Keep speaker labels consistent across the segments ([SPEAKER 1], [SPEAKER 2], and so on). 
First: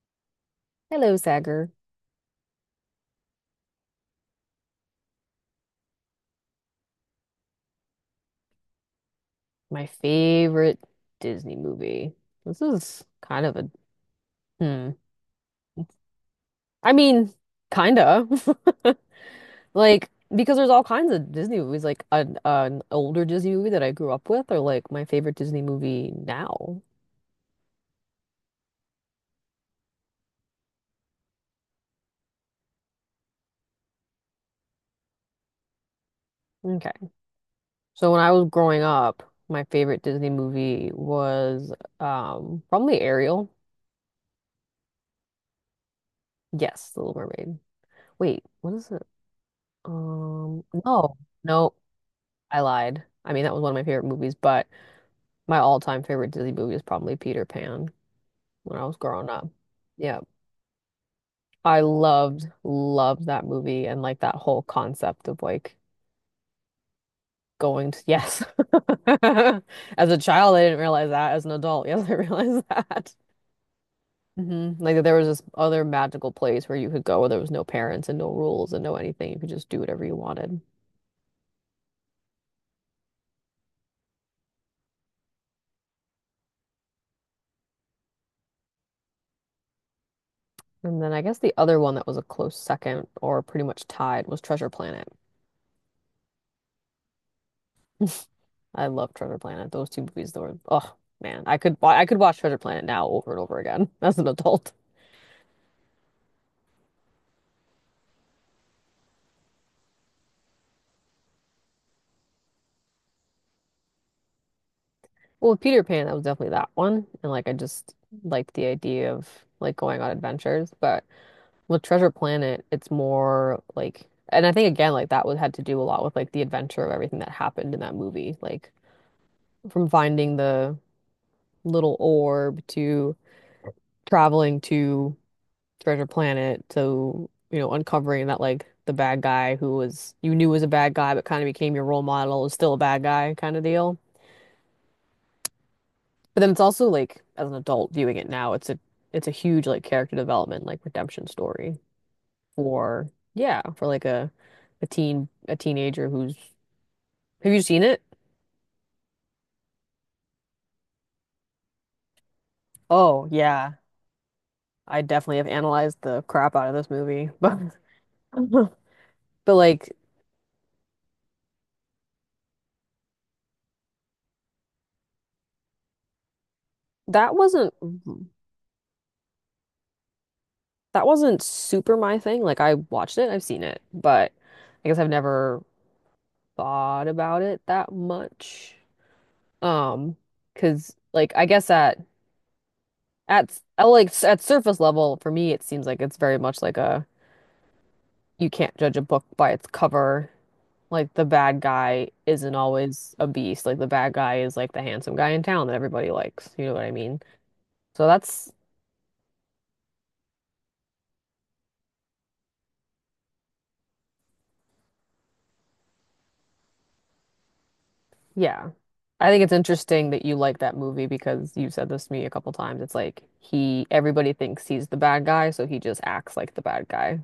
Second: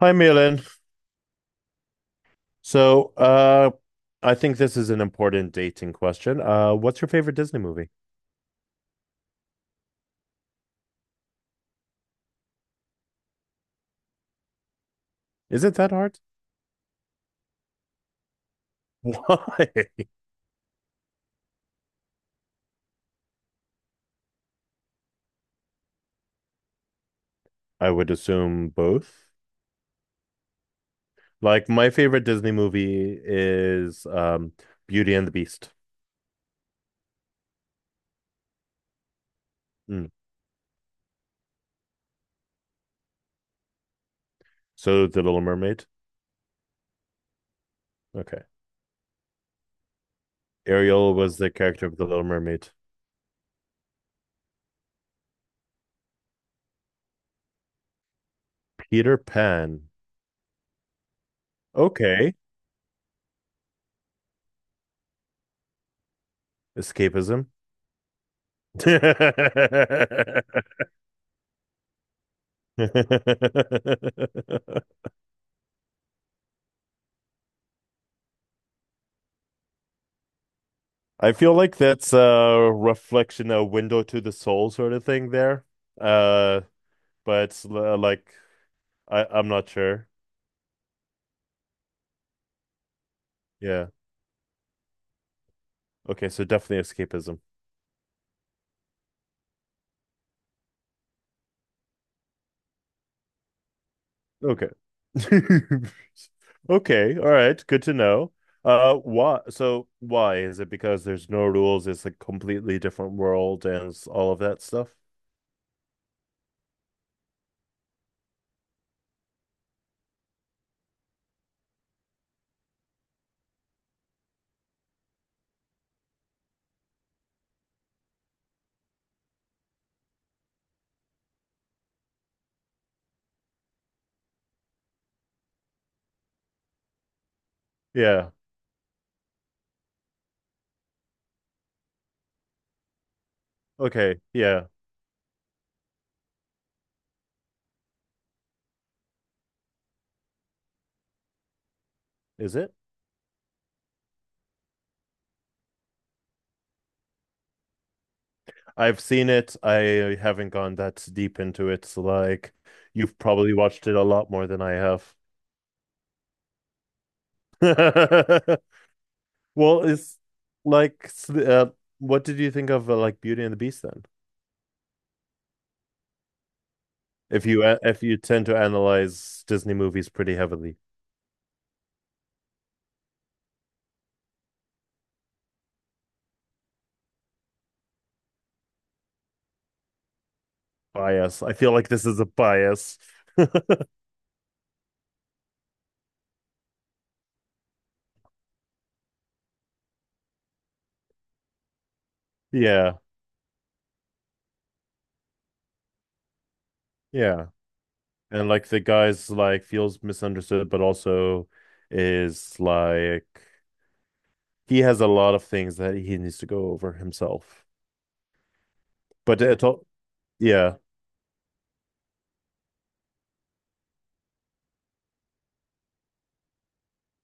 [SPEAKER 1] Hi, Milan.
[SPEAKER 2] Hello, Sagar.
[SPEAKER 1] So, I think this is an important dating question. What's your favorite Disney movie?
[SPEAKER 2] My favorite Disney movie. This is kind of a hmm.
[SPEAKER 1] Is it that hard?
[SPEAKER 2] I mean, kinda.
[SPEAKER 1] Why?
[SPEAKER 2] Like, because there's all kinds of Disney movies. Like an older Disney movie that I grew up with, or like my favorite Disney movie now.
[SPEAKER 1] I would assume both. Like, my favorite Disney movie is Beauty and the Beast.
[SPEAKER 2] Okay. So when I was growing up, my favorite
[SPEAKER 1] Mm.
[SPEAKER 2] Disney movie was probably Ariel.
[SPEAKER 1] So, The Little Mermaid.
[SPEAKER 2] Yes, The Little Mermaid.
[SPEAKER 1] Okay.
[SPEAKER 2] Wait, what is it?
[SPEAKER 1] Ariel
[SPEAKER 2] No,
[SPEAKER 1] was the
[SPEAKER 2] no,
[SPEAKER 1] character of The Little
[SPEAKER 2] I
[SPEAKER 1] Mermaid.
[SPEAKER 2] lied. I mean, that was one of my favorite movies, but. My all-time favorite Disney movie is probably Peter Pan when I was
[SPEAKER 1] Peter
[SPEAKER 2] growing up.
[SPEAKER 1] Pan.
[SPEAKER 2] Yeah. I
[SPEAKER 1] Okay.
[SPEAKER 2] loved, loved that movie and like that whole concept of like
[SPEAKER 1] Escapism.
[SPEAKER 2] going to, yes. As a child, I didn't realize that. As an adult, yes, I realized that. Like there was this other magical place where you could go where there was no parents and no rules and no anything. You could just do whatever you wanted.
[SPEAKER 1] I feel like that's a reflection, a window to the soul sort of thing there. Uh, but it's like I'm not sure.
[SPEAKER 2] And then I guess the other one that was a close second or pretty much
[SPEAKER 1] Yeah.
[SPEAKER 2] tied was Treasure Planet.
[SPEAKER 1] Okay, so definitely escapism.
[SPEAKER 2] I love Treasure Planet. Those two movies though were, oh man, I could I could watch Treasure Planet now over and over again as an
[SPEAKER 1] Okay.
[SPEAKER 2] adult.
[SPEAKER 1] Okay, all right, good to know. Why? So why is it because there's no rules? It's a completely different world and it's all of that stuff.
[SPEAKER 2] Well, with Peter Pan, that was definitely that one, and like I just like the idea of like going on adventures. But with Treasure Planet, it's more like, and I think again like that was had to do a lot with like the adventure of everything that happened in that movie, like from finding the little orb to traveling to Treasure Planet. So, uncovering
[SPEAKER 1] Yeah.
[SPEAKER 2] that like the bad guy who was you knew was a bad guy but kind of became your role model is still a bad guy kind of deal.
[SPEAKER 1] Okay. Yeah.
[SPEAKER 2] But then it's also like as an adult viewing it now, it's a huge like character development, like redemption story
[SPEAKER 1] Is it?
[SPEAKER 2] for yeah, for like a teen a teenager who's have you seen it?
[SPEAKER 1] I've seen it. I haven't gone that deep into it. So like you've
[SPEAKER 2] Oh
[SPEAKER 1] probably
[SPEAKER 2] yeah.
[SPEAKER 1] watched it a lot more than I
[SPEAKER 2] I
[SPEAKER 1] have.
[SPEAKER 2] definitely have analyzed the crap out of this movie. But but
[SPEAKER 1] Well,
[SPEAKER 2] like
[SPEAKER 1] it's like what did you think of like Beauty and the Beast then?
[SPEAKER 2] that
[SPEAKER 1] If
[SPEAKER 2] wasn't
[SPEAKER 1] if you tend to analyze Disney movies pretty heavily,
[SPEAKER 2] that wasn't super my thing. Like I watched it, I've seen it, but I guess I've never thought about it that much. Um, 'Cause like
[SPEAKER 1] bias.
[SPEAKER 2] I
[SPEAKER 1] I
[SPEAKER 2] guess
[SPEAKER 1] feel like this is a bias.
[SPEAKER 2] I like at surface level for me it seems like it's very much like a you can't judge a book by its cover. Like the bad guy isn't
[SPEAKER 1] Yeah,
[SPEAKER 2] always a beast. Like the bad guy is like the handsome guy in town that everybody likes. You know what I mean?
[SPEAKER 1] yeah.
[SPEAKER 2] So
[SPEAKER 1] And
[SPEAKER 2] that's
[SPEAKER 1] like the guy's like feels misunderstood, but also is like he has a lot of things that he needs to go over himself.
[SPEAKER 2] yeah. I think
[SPEAKER 1] But
[SPEAKER 2] it's
[SPEAKER 1] it's all,
[SPEAKER 2] interesting that you like
[SPEAKER 1] yeah.
[SPEAKER 2] that movie because you've said this to me a couple times. It's like he, everybody thinks he's the bad guy, so he just acts like the bad guy.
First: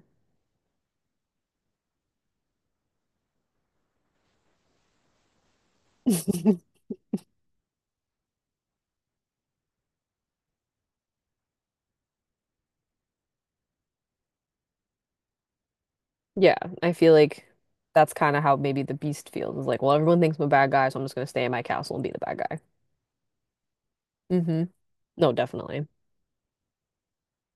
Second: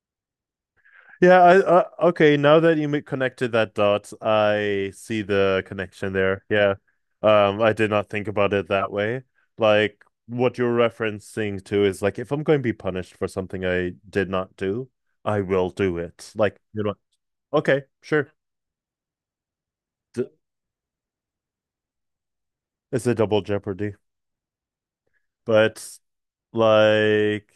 [SPEAKER 1] Yeah, okay, now that connected that dot, I see the connection there. Yeah. I did not think about it that way. Like what you're referencing to is like if I'm going to be punished for something I did not do, I will do it.
[SPEAKER 2] Yeah,
[SPEAKER 1] Like,
[SPEAKER 2] I feel like
[SPEAKER 1] okay,
[SPEAKER 2] that's
[SPEAKER 1] sure.
[SPEAKER 2] kind of how maybe the Beast feels. It's like, well, everyone
[SPEAKER 1] D
[SPEAKER 2] thinks I'm a bad guy, so I'm just gonna stay in my castle and be the bad guy.
[SPEAKER 1] It's a double jeopardy.
[SPEAKER 2] Mm-hmm. No, definitely.
[SPEAKER 1] But like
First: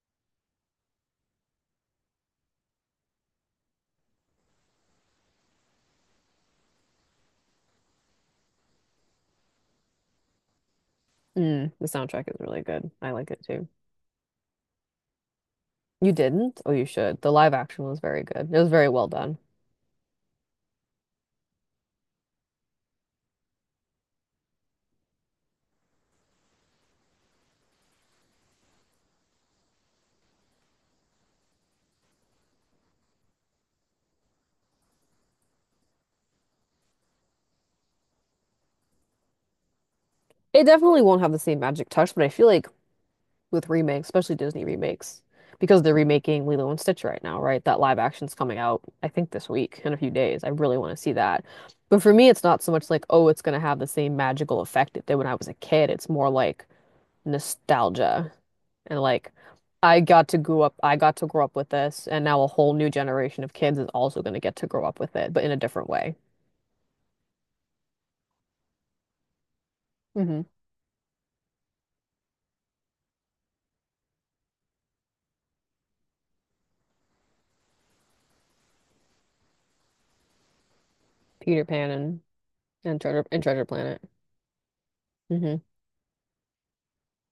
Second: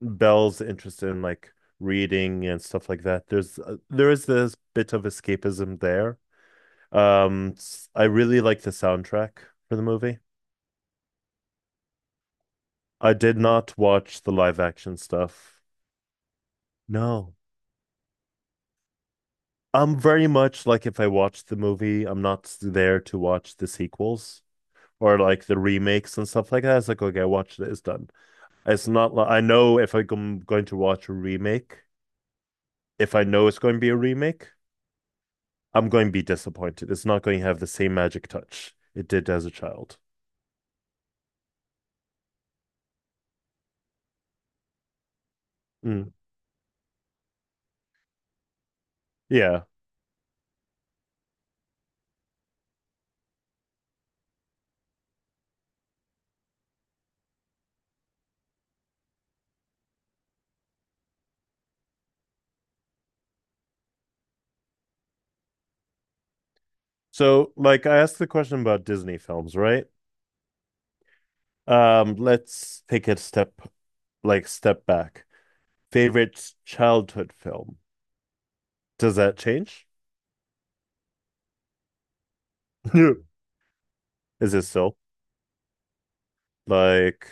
[SPEAKER 1] Belle's interest in like reading and stuff like that, there is this bit of escapism there Um, I really like the soundtrack for the movie.
[SPEAKER 2] Mm, the soundtrack is really good. I
[SPEAKER 1] I
[SPEAKER 2] like
[SPEAKER 1] did
[SPEAKER 2] it too.
[SPEAKER 1] not watch the live action stuff.
[SPEAKER 2] You didn't? Oh, you should. The
[SPEAKER 1] No.
[SPEAKER 2] live action was very good. It was very well done.
[SPEAKER 1] I'm very much like if I watch the movie, I'm not there to watch the sequels or like the remakes and stuff like that. It's like, okay, I watched it, it's done. It's not like I know if I'm going to watch a remake, if I know it's going to be a remake, I'm going to be disappointed. It's not going to have the same magic touch it did as a child.
[SPEAKER 2] It definitely won't have the same magic touch, but I feel like with remakes, especially Disney remakes, because they're
[SPEAKER 1] Mm.
[SPEAKER 2] remaking Lilo and Stitch right now, right? That live action's coming out, I think, this
[SPEAKER 1] Yeah.
[SPEAKER 2] week in a few days. I really want to see that. But for me, it's not so much like, oh, it's going to have the same magical effect it did when I was a kid. It's more like nostalgia and like, I got to grow up with this, and now a whole new generation of kids is also going to get to grow up with it, but in a different way.
[SPEAKER 1] So, like, I asked the question about Disney films, right?
[SPEAKER 2] hmm
[SPEAKER 1] Let's take a step, like step back. Favorite childhood film. Does that change?
[SPEAKER 2] Peter Pan and
[SPEAKER 1] Is
[SPEAKER 2] Treasure Planet.
[SPEAKER 1] it still
[SPEAKER 2] hmm
[SPEAKER 1] like,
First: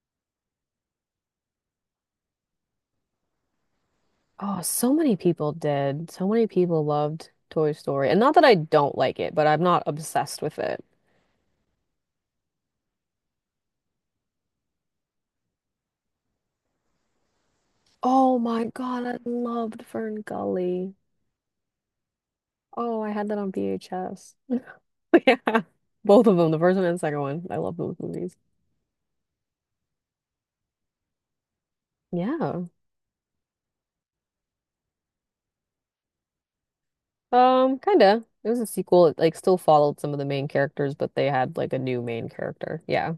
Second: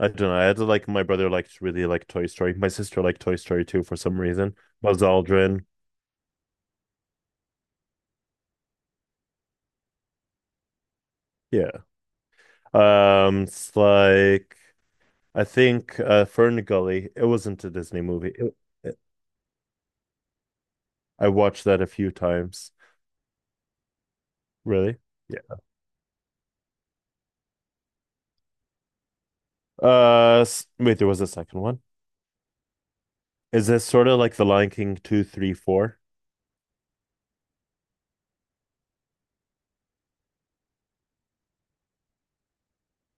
[SPEAKER 1] I don't know. I had to, like, my brother liked really like Toy Story. My sister liked Toy Story too for some reason.
[SPEAKER 2] Oh, so
[SPEAKER 1] Buzz
[SPEAKER 2] many people
[SPEAKER 1] Aldrin.
[SPEAKER 2] did. So many people loved Toy Story. And not that I don't like it, but I'm not obsessed with it.
[SPEAKER 1] Yeah. It's like I think Fern. It wasn't a Disney movie.
[SPEAKER 2] Oh my
[SPEAKER 1] It-
[SPEAKER 2] God, I loved Fern Gully.
[SPEAKER 1] I watched that a few times.
[SPEAKER 2] Oh, I had that on VHS.
[SPEAKER 1] Really? Yeah.
[SPEAKER 2] Yeah. Both of them, the first one and second one. I love those movies.
[SPEAKER 1] Wait, there was a second one.
[SPEAKER 2] Yeah.
[SPEAKER 1] Is this sort of like The Lion King two, three, four?
[SPEAKER 2] Kinda. It was a sequel. It like still followed some of the main characters, but they had like a new main character. Yeah.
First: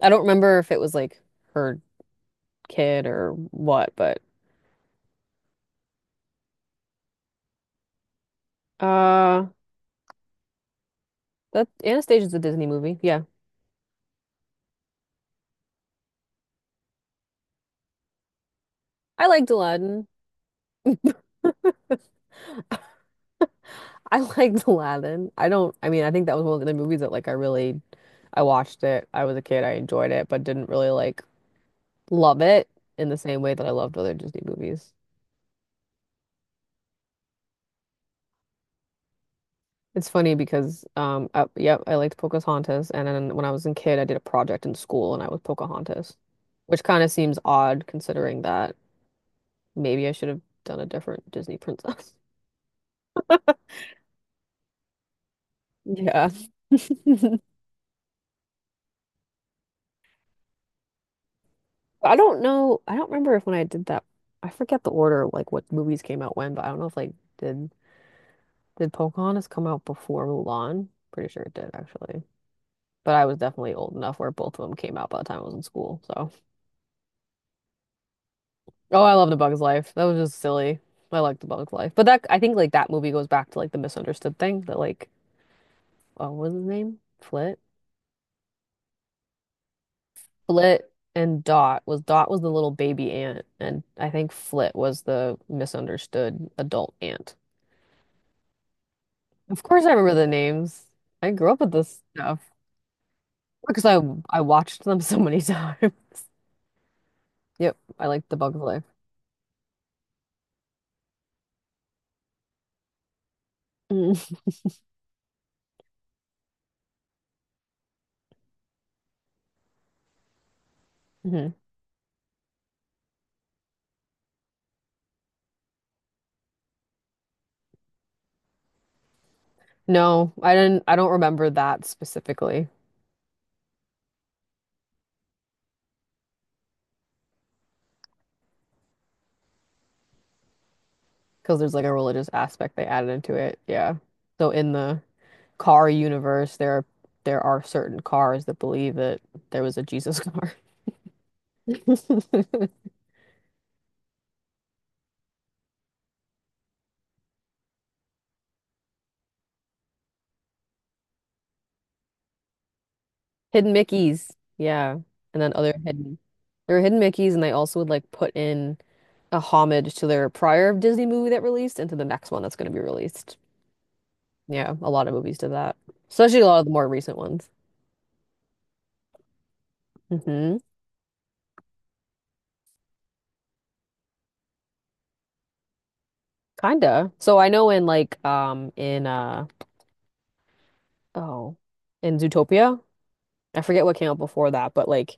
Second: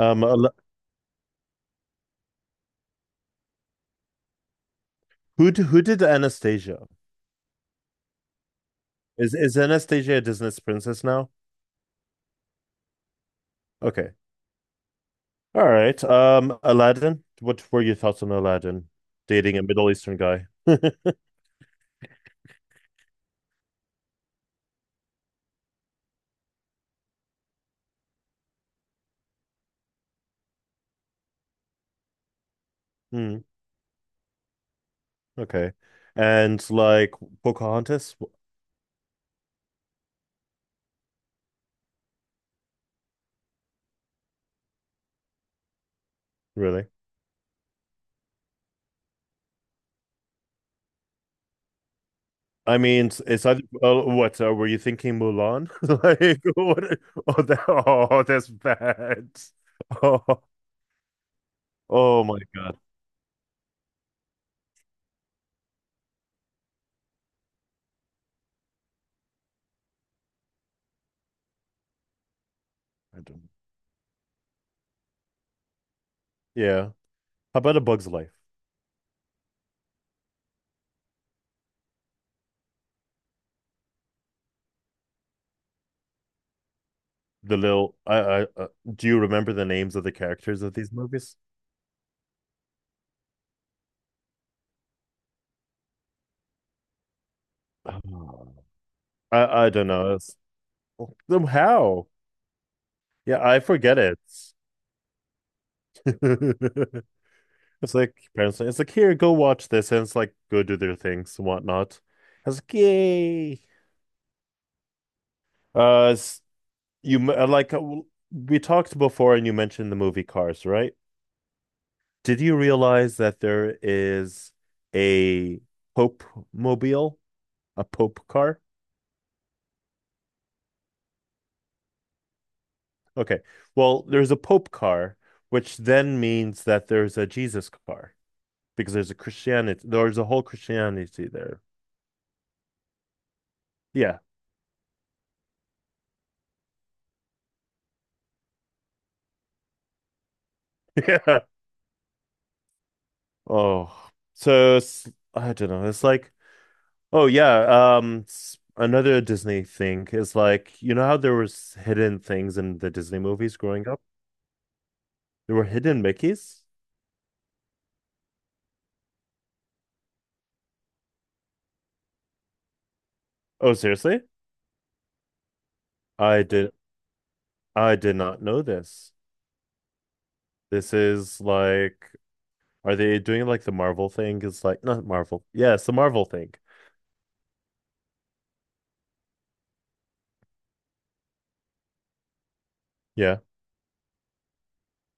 [SPEAKER 2] I don't
[SPEAKER 1] A lo-
[SPEAKER 2] remember if it was like her kid or what, but
[SPEAKER 1] who d- Who did Anastasia? Is
[SPEAKER 2] uh
[SPEAKER 1] is Anastasia a Disney princess now?
[SPEAKER 2] that Anastasia's a Disney movie. Yeah.
[SPEAKER 1] Okay. All right. Aladdin. What were your thoughts on Aladdin?
[SPEAKER 2] I liked
[SPEAKER 1] Dating a Middle
[SPEAKER 2] Aladdin.
[SPEAKER 1] Eastern guy.
[SPEAKER 2] I liked Aladdin. I don't, I mean, I think that was one of the movies that I watched it. I was a kid. I enjoyed it, but didn't really like love it in the
[SPEAKER 1] Hmm.
[SPEAKER 2] same way that I loved other Disney movies.
[SPEAKER 1] Okay. And like Pocahontas?
[SPEAKER 2] It's funny because, I, yep, I liked Pocahontas, and then when I was a kid, I did a project in school, and I was Pocahontas, which
[SPEAKER 1] Really?
[SPEAKER 2] kind of seems odd considering that maybe I should have done a different Disney princess.
[SPEAKER 1] I mean, it's either, oh, what were you thinking, Mulan?
[SPEAKER 2] Yeah.
[SPEAKER 1] Like, what? Oh, that, oh, that's bad. Oh,
[SPEAKER 2] I
[SPEAKER 1] oh my
[SPEAKER 2] don't
[SPEAKER 1] God.
[SPEAKER 2] know. I don't remember if when I did that, I forget the order of like what movies came out when, but I don't know if like did Pocahontas come out before Mulan? Pretty sure it did actually. But
[SPEAKER 1] I
[SPEAKER 2] I was
[SPEAKER 1] don't.
[SPEAKER 2] definitely old enough where both of them came out by the time I was in school. So,
[SPEAKER 1] Yeah. How about A Bug's Life?
[SPEAKER 2] oh, I love The Bug's Life. That was just silly. I like The Bug's Life, but that I think like that movie goes back to like the misunderstood thing that like oh, what was his name?
[SPEAKER 1] The
[SPEAKER 2] Flit,
[SPEAKER 1] little, I, Do you remember the names of the characters of
[SPEAKER 2] Flit,
[SPEAKER 1] these movies?
[SPEAKER 2] and Dot was the little baby aunt, and I think Flit was the misunderstood adult aunt.
[SPEAKER 1] Oh,
[SPEAKER 2] Of
[SPEAKER 1] I
[SPEAKER 2] course
[SPEAKER 1] don't
[SPEAKER 2] I
[SPEAKER 1] know.
[SPEAKER 2] remember the
[SPEAKER 1] It's,
[SPEAKER 2] names. I
[SPEAKER 1] them
[SPEAKER 2] grew up with this
[SPEAKER 1] how?
[SPEAKER 2] stuff
[SPEAKER 1] Yeah, I
[SPEAKER 2] because
[SPEAKER 1] forget it.
[SPEAKER 2] I watched them so many times. Yep,
[SPEAKER 1] It's
[SPEAKER 2] I
[SPEAKER 1] like
[SPEAKER 2] like The Bug
[SPEAKER 1] parents. It's
[SPEAKER 2] Life.
[SPEAKER 1] like here, go watch this, and it's like go do their things and whatnot. I was like, yay. It's You like We talked before, and you mentioned the movie Cars, right?
[SPEAKER 2] Mm-hmm.
[SPEAKER 1] Did you realize that there is a Pope mobile, a Pope car?
[SPEAKER 2] No, I don't remember that specifically
[SPEAKER 1] Okay, well, there's a Pope car, which then means that there's a Jesus car because there's a whole Christianity
[SPEAKER 2] because
[SPEAKER 1] there.
[SPEAKER 2] there's like a religious aspect they added into it. Yeah.
[SPEAKER 1] Yeah,
[SPEAKER 2] So in the car universe there are certain cars that believe that there was a Jesus car.
[SPEAKER 1] yeah. Oh, so I don't know. It's like, oh yeah, another Disney thing is like you know how there was hidden things in the Disney movies
[SPEAKER 2] Hidden
[SPEAKER 1] growing up?
[SPEAKER 2] Mickeys. Yeah. And then
[SPEAKER 1] There were
[SPEAKER 2] other
[SPEAKER 1] hidden
[SPEAKER 2] hidden
[SPEAKER 1] Mickeys?
[SPEAKER 2] there were hidden Mickeys, and they also would like put in a homage to their prior Disney movie that released and to the next one that's going to be released.
[SPEAKER 1] Oh seriously?
[SPEAKER 2] Yeah, a lot of movies did that, especially
[SPEAKER 1] I
[SPEAKER 2] a lot of the
[SPEAKER 1] did
[SPEAKER 2] more recent ones.
[SPEAKER 1] I did not know this.
[SPEAKER 2] hmm
[SPEAKER 1] This is like are they doing like the Marvel thing? It's like not Marvel. Yeah, it's the Marvel thing.
[SPEAKER 2] Kinda. So I know in like oh in Zootopia,
[SPEAKER 1] Yeah.
[SPEAKER 2] I forget what came out before that, but like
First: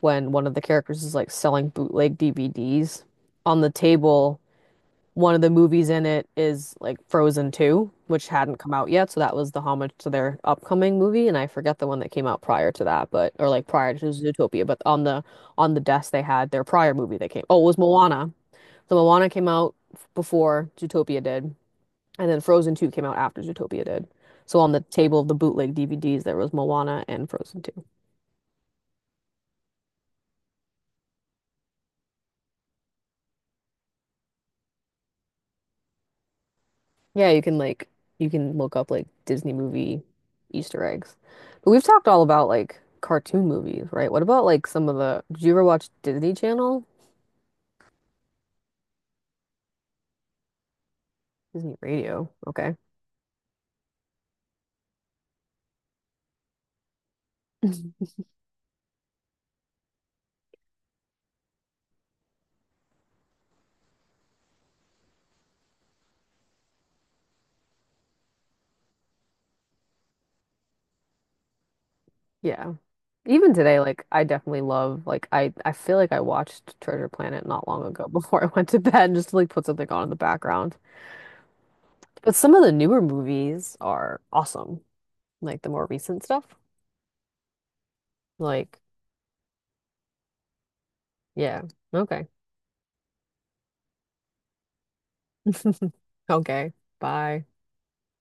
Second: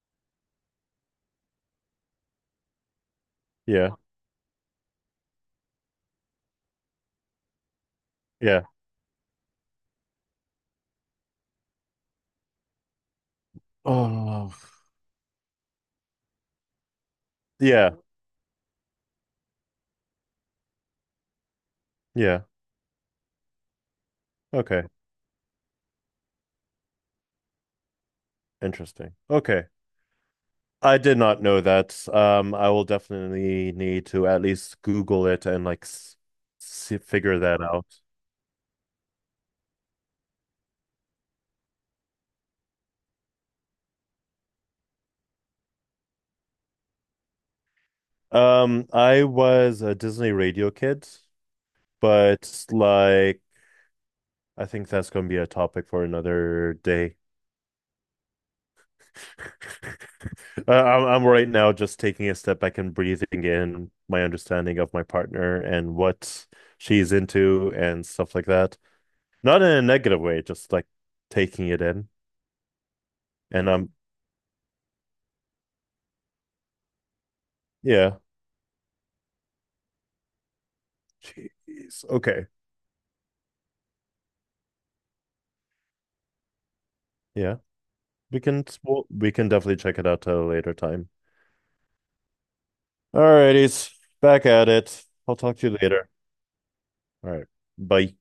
[SPEAKER 2] when one of the characters is like selling bootleg DVDs on the
[SPEAKER 1] Yeah.
[SPEAKER 2] table one of the movies in it is like Frozen 2, which hadn't
[SPEAKER 1] Yeah.
[SPEAKER 2] come out yet, so that was the homage to their upcoming movie, and I forget the one that came out prior to that, but or like prior to
[SPEAKER 1] Oh.
[SPEAKER 2] Zootopia, but on the desk they had their prior movie that came. Oh, it was
[SPEAKER 1] Yeah.
[SPEAKER 2] Moana. So Moana came out before Zootopia did, and then
[SPEAKER 1] Yeah.
[SPEAKER 2] Frozen 2 came out after Zootopia did. So on the
[SPEAKER 1] Okay.
[SPEAKER 2] table of the bootleg DVDs there was Moana and Frozen Two.
[SPEAKER 1] Interesting. Okay. I did not know that. I will definitely need to at least Google it and like s see,
[SPEAKER 2] Yeah,
[SPEAKER 1] figure that out.
[SPEAKER 2] you can look up like Disney movie Easter eggs. But we've talked all about like cartoon movies, right? What about like some of the did you ever watch Disney Channel?
[SPEAKER 1] I was a Disney radio kid,
[SPEAKER 2] Disney Radio.
[SPEAKER 1] but
[SPEAKER 2] Okay.
[SPEAKER 1] like I think that's going to be a topic for another day. I'm right now just taking a step back and breathing in my understanding of my partner and what she's into and stuff like that. Not in a negative way, just like taking it in.
[SPEAKER 2] Yeah. Even
[SPEAKER 1] And
[SPEAKER 2] today,
[SPEAKER 1] I'm
[SPEAKER 2] like I definitely love like I feel like I watched Treasure Planet not long ago
[SPEAKER 1] yeah,
[SPEAKER 2] before I went to bed just to like put something on in the background.
[SPEAKER 1] jeez,
[SPEAKER 2] But
[SPEAKER 1] okay.
[SPEAKER 2] some of the newer movies are awesome. Like the more recent stuff.
[SPEAKER 1] Yeah, we can
[SPEAKER 2] Like,
[SPEAKER 1] well, we can definitely check it out at a later time.
[SPEAKER 2] yeah. Okay.
[SPEAKER 1] All righties, back at it. I'll talk to you later.
[SPEAKER 2] Okay.
[SPEAKER 1] All right,
[SPEAKER 2] Bye.
[SPEAKER 1] bye.